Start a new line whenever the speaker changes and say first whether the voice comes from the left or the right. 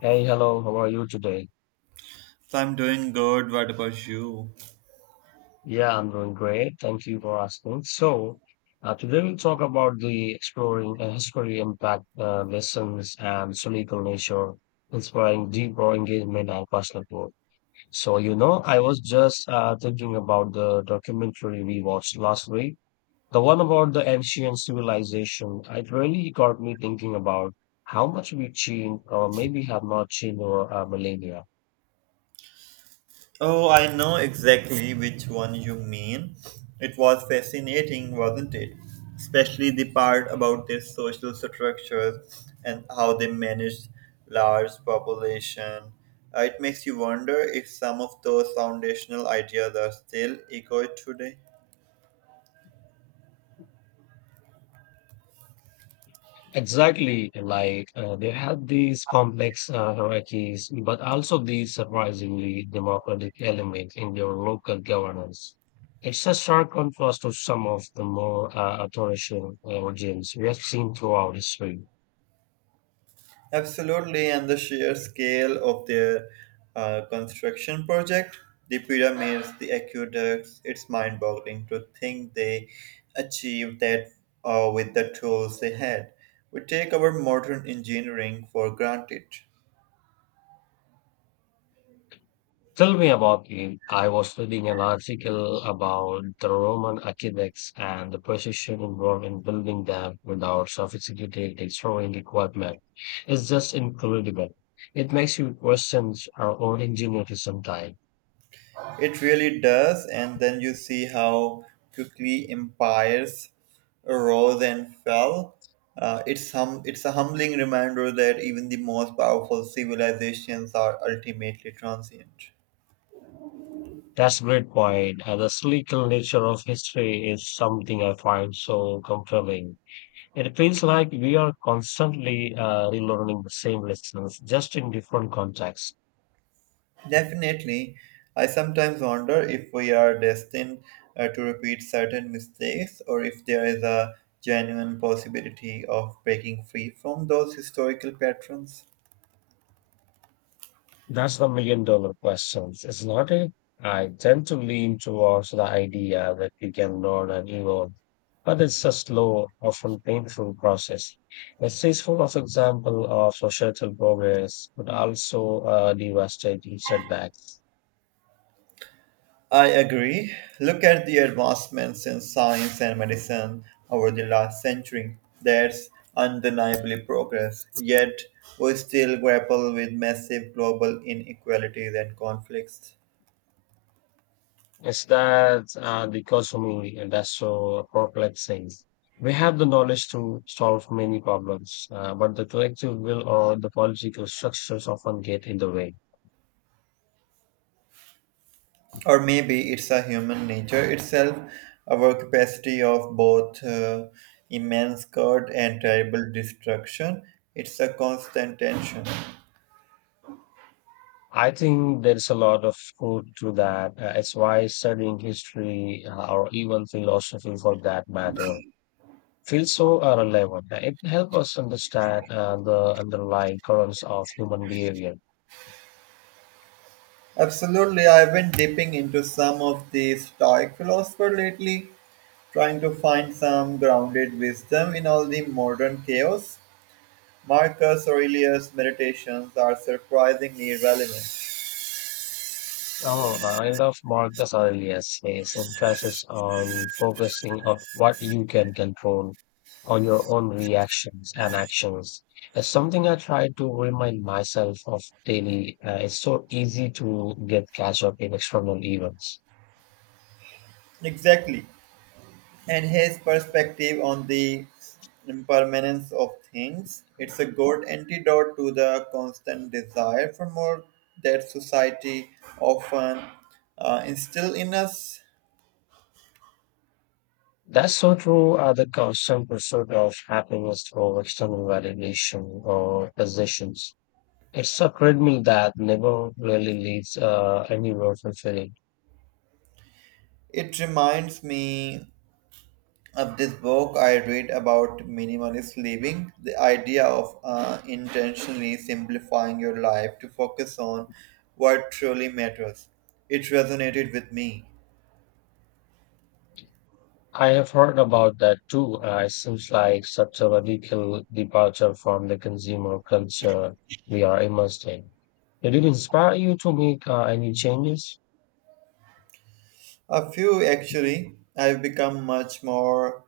left: Hey, hello, how are you today?
right: So I'm doing good. What about you?
left: Yeah, I'm doing great. Thank you for asking. Today we'll talk about the exploring history impact lessons and cynical nature, inspiring deeper engagement and personal growth. I was just thinking about the documentary we watched last week, the one about the ancient civilization. It really got me thinking about how much we changed or maybe have not changed over millennia.
right: Oh, I know exactly which one you mean. It was fascinating, wasn't it? Especially the part about their social structures and how they managed large population. It makes you wonder if some of those foundational ideas are still echoed today.
left: Exactly, like they have these complex hierarchies, but also these surprisingly democratic elements in their local governance. It's a stark contrast to some of the more authoritarian regimes we have seen throughout history.
right: Absolutely, and the sheer scale of their construction project, the pyramids, the aqueducts, it's mind boggling to think they achieved that with the tools they had. We take our modern engineering for granted.
left: Tell me about it. I was reading an article about the Roman architects and the precision involved in building them without sophisticated destroying equipment. It's just incredible. It makes you question our own ingenuity sometimes.
right: It really does, and then you see how quickly empires rose and fell. It's a humbling reminder that even the most powerful civilizations are ultimately transient.
left: That's a great point. And the cyclical nature of history is something I find so compelling. It feels like we are constantly relearning the same lessons, just in different contexts.
right: Definitely, I sometimes wonder if we are destined to repeat certain mistakes or if there is a genuine possibility of breaking free from those historical patterns.
left: That's the million dollar question, isn't it? I tend to lean towards the idea that you can learn and evolve, but it's a slow, often painful process. A successful of example of societal progress but also devastating setbacks.
right: I agree. Look at the advancements in science and medicine over the last century. That's undeniably progress. Yet, we still grapple with massive global inequalities and conflicts.
left: Is that the dichotomy and that's so perplexing? We have the knowledge to solve many problems, but the collective will or the political structures often get in the way.
right: Or maybe it's a human nature itself, our capacity of both immense good and terrible destruction. It's a constant tension.
left: I think there's a lot of truth to that. It's why studying history or even philosophy for that matter feels so relevant. It helps us understand the underlying currents of human behavior.
right: Absolutely, I've been dipping into some of the Stoic philosopher lately, trying to find some grounded wisdom in all the modern chaos. Marcus Aurelius' meditations are surprisingly relevant.
left: Oh, I love Marcus Aurelius. His emphasis on focusing on what you can control, on your own reactions and actions, it's something I try to remind myself of daily. It's so easy to get catch up in external events.
right: Exactly. And his perspective on the impermanence of things. It's a good antidote to the constant desire for more that society often instill in us.
left: That's so true. The constant pursuit of happiness through external validation or possessions. It's a treadmill that never really leads anywhere fulfilling.
right: It reminds me of this book I read about minimalist living, the idea of intentionally simplifying your life to focus on what truly matters. It resonated with me.
left: I have heard about that too. It seems like such a radical departure from the consumer culture we are immersed in. Did it inspire you to make any changes?
right: A few actually. I've become much more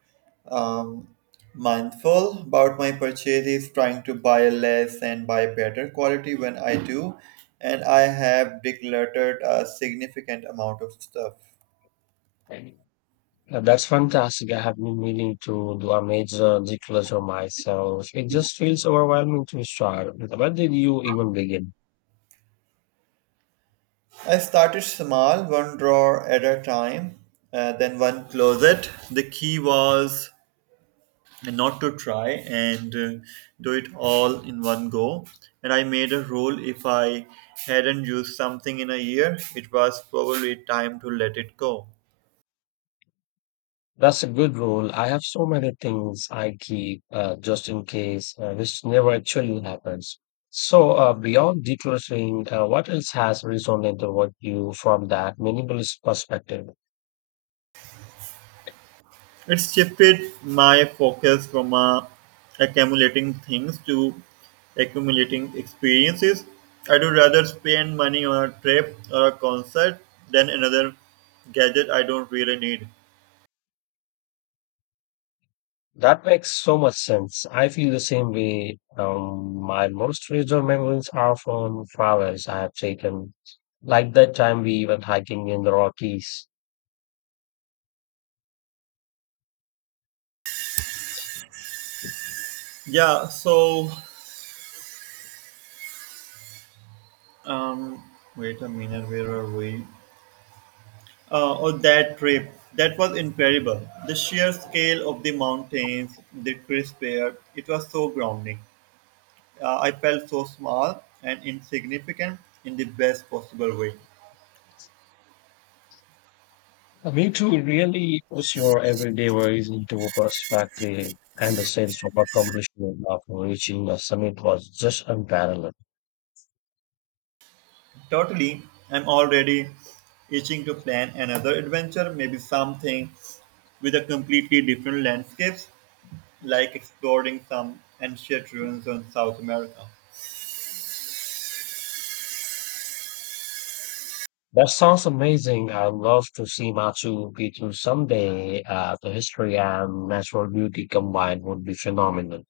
right: um, mindful about my purchases, trying to buy less and buy better quality when I do. And I have decluttered a significant amount of stuff.
left: Any. That's fantastic. I have been meaning to do a major declutter myself. It just feels overwhelming to start. Where did you even begin?
right: I started small, one drawer at a time, then one closet. The key was and not to try and do it all in one go. And I made a rule if I hadn't used something in a year, it was probably time to let it go.
left: That's a good rule. I have so many things I keep just in case, which never actually happens. Beyond decluttering, what else has resonated with you from that minimalist perspective?
right: It shifted my focus from accumulating things to accumulating experiences. I do rather spend money on a trip or a concert than another gadget I don't really need.
left: That makes so much sense. I feel the same way. My most treasured memories are from travels I have taken, like that time we went hiking in the Rockies.
right: Yeah, so um, wait a minute, where are we? Or that trip. That was incredible. The sheer scale of the mountains, the crisp air, it was so grounding. I felt so small and insignificant in the best possible way.
left: Me too. It really puts your everyday worries into perspective, and the sense of accomplishment after reaching the summit was just unparalleled.
right: Totally, I'm already itching to plan another adventure, maybe something with a completely different landscapes, like exploring some ancient ruins in South America.
left: That sounds amazing. I'd love to see Machu Picchu someday. The history and natural beauty combined would be phenomenal.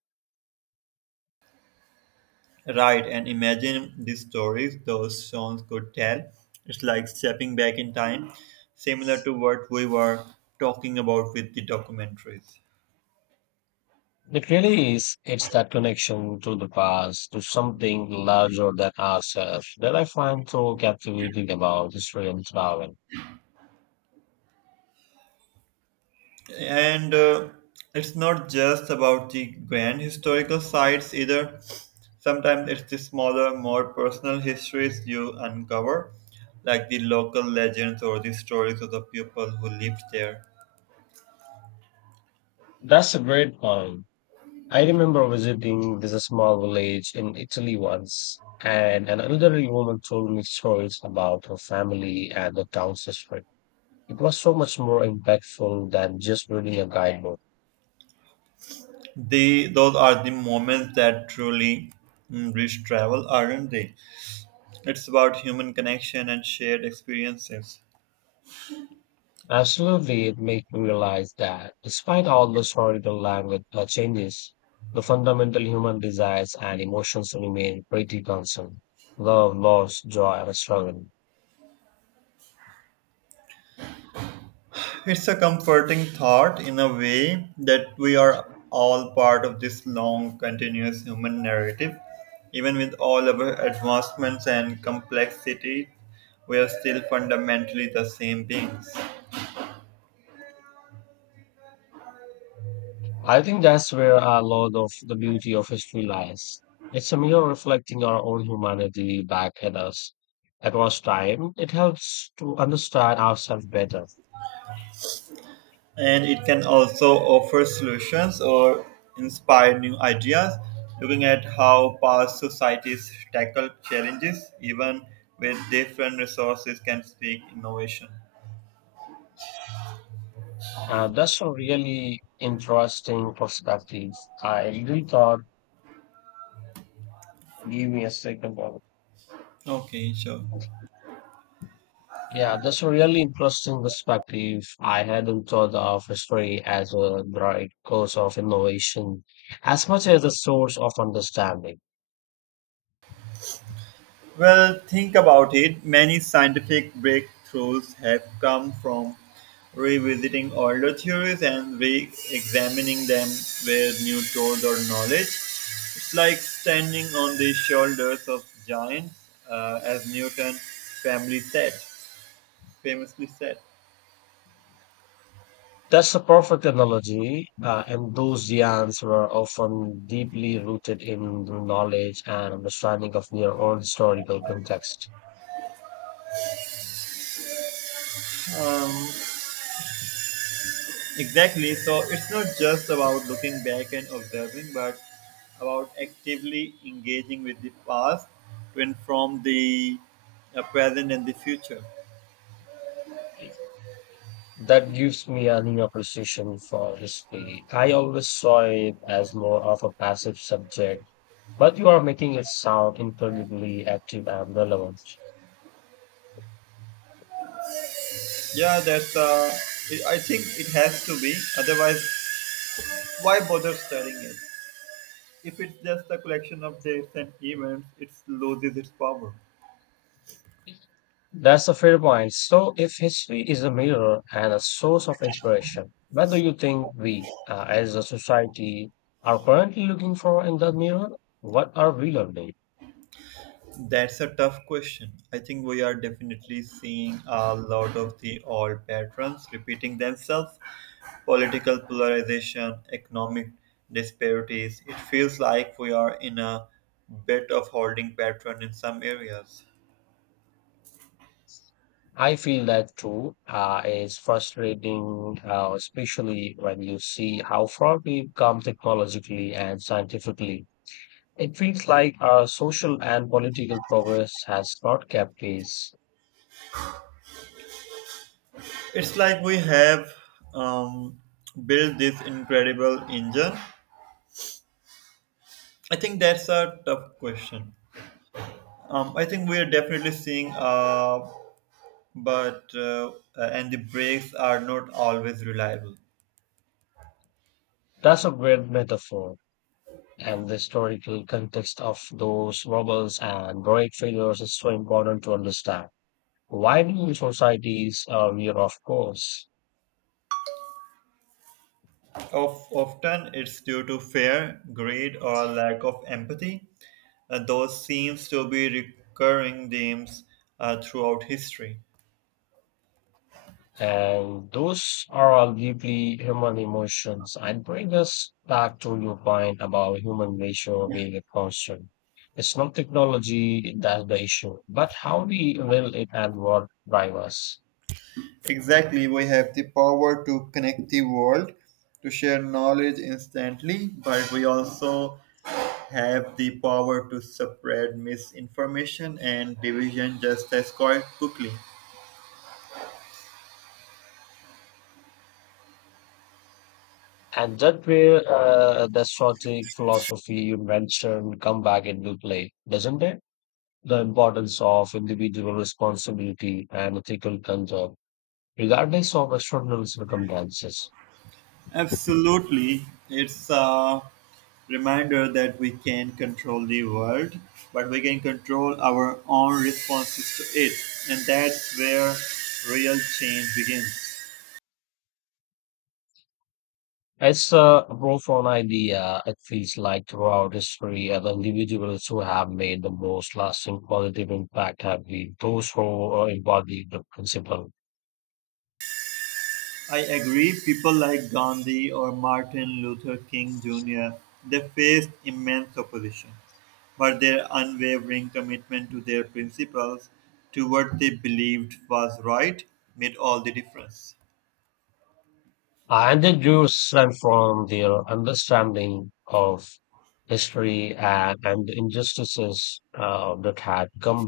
right: Right, and imagine the stories those songs could tell. It's like stepping back in time, similar to what we were talking about with the documentaries.
left: It really is. It's that connection to the past, to something larger than ourselves, that I find so captivating about history and travel.
right: And it's not just about the grand historical sites either. Sometimes it's the smaller, more personal histories you uncover, like the local legends or the stories of the people who lived there.
left: That's a great point. I remember visiting this small village in Italy once, and an elderly woman told me stories about her family and the town's history. It was so much more impactful than just reading a guidebook.
right: Those are the moments that truly enrich travel, aren't they? It's about human connection and shared experiences.
left: Absolutely, it made me realize that despite all the historical language changes, the fundamental human desires and emotions remain pretty constant. Love, loss, joy, and struggle.
right: It's a comforting thought in a way that we are all part of this long, continuous human narrative. Even with all our advancements and complexity, we are still fundamentally the same beings.
left: I think that's where a lot of the beauty of history lies. It's a mirror reflecting our own humanity back at us. At was time, it helps to understand ourselves better.
right: And it can also offer solutions or inspire new ideas, looking at how past societies tackled challenges, even with different resources, can speak innovation.
left: And that's a really interesting perspective. I really thought, give me a second,
right: Okay, sure.
left: yeah, that's a really interesting perspective. I hadn't thought of history as a direct cause of innovation as much as a source of understanding.
right: Well, think about it. Many scientific breakthroughs have come from revisiting older theories and re examining them with new tools or knowledge. It's like standing on the shoulders of giants, as family said, famously said.
left: That's a perfect analogy, and those giants were often deeply rooted in the knowledge and understanding of their own historical context.
right: Um, Exactly. So it's not just about looking back and observing, but about actively engaging with the past to inform the present and the future.
left: That gives me a new appreciation for history. I always saw it as more of a passive subject, but you are making it sound incredibly active and relevant.
right: Yeah, I think it has to be. Otherwise, why bother studying it? If it's just a collection of dates and events, it loses its power.
left: That's a fair point. So, if history is a mirror and a source of inspiration, what do you think we, as a society, are currently looking for in the mirror? What are we learning?
right: That's a tough question. I think we are definitely seeing a lot of the old patterns repeating themselves political polarization, economic disparities. It feels like we are in a bit of holding pattern in some areas.
left: I feel that too. It's frustrating, especially when you see how far we've come technologically and scientifically. It feels like our social and political progress has not kept pace.
right: It's like we have um, built this incredible engine. I think that's a tough question. I think we are definitely seeing a but And the brakes are not always reliable.
left: That's a great metaphor, and the historical context of those rebels and heroic figures is so important to understand. Why do societies veer off course?
right: Often it's due to fear, greed, or lack of empathy. And those seems to be recurring themes throughout history.
left: And those are all deeply human emotions and bring us back to your point about human nature being a constant. It's not technology that's the issue, but how we will it and what drive us.
right: Exactly, we have the power to connect the world, to share knowledge instantly, but we also have the power to spread misinformation and division just as quite quickly.
left: And that where the strategic philosophy you mentioned come back into play, doesn't it? The importance of individual responsibility and ethical control, regardless of external circumstances.
right: Absolutely. It's a reminder that we can control the world, but we can control our own responses to it. And that's where real change begins.
left: It's a profound idea. It feels like throughout history, the individuals who have made the most lasting positive impact have been those who embody the principle.
right: I agree, people like Gandhi or Martin Luther King Jr., they faced immense opposition, but their unwavering commitment to their principles, to what they believed was right, made all the difference.
left: And they do stem from their understanding of history and the injustices that had come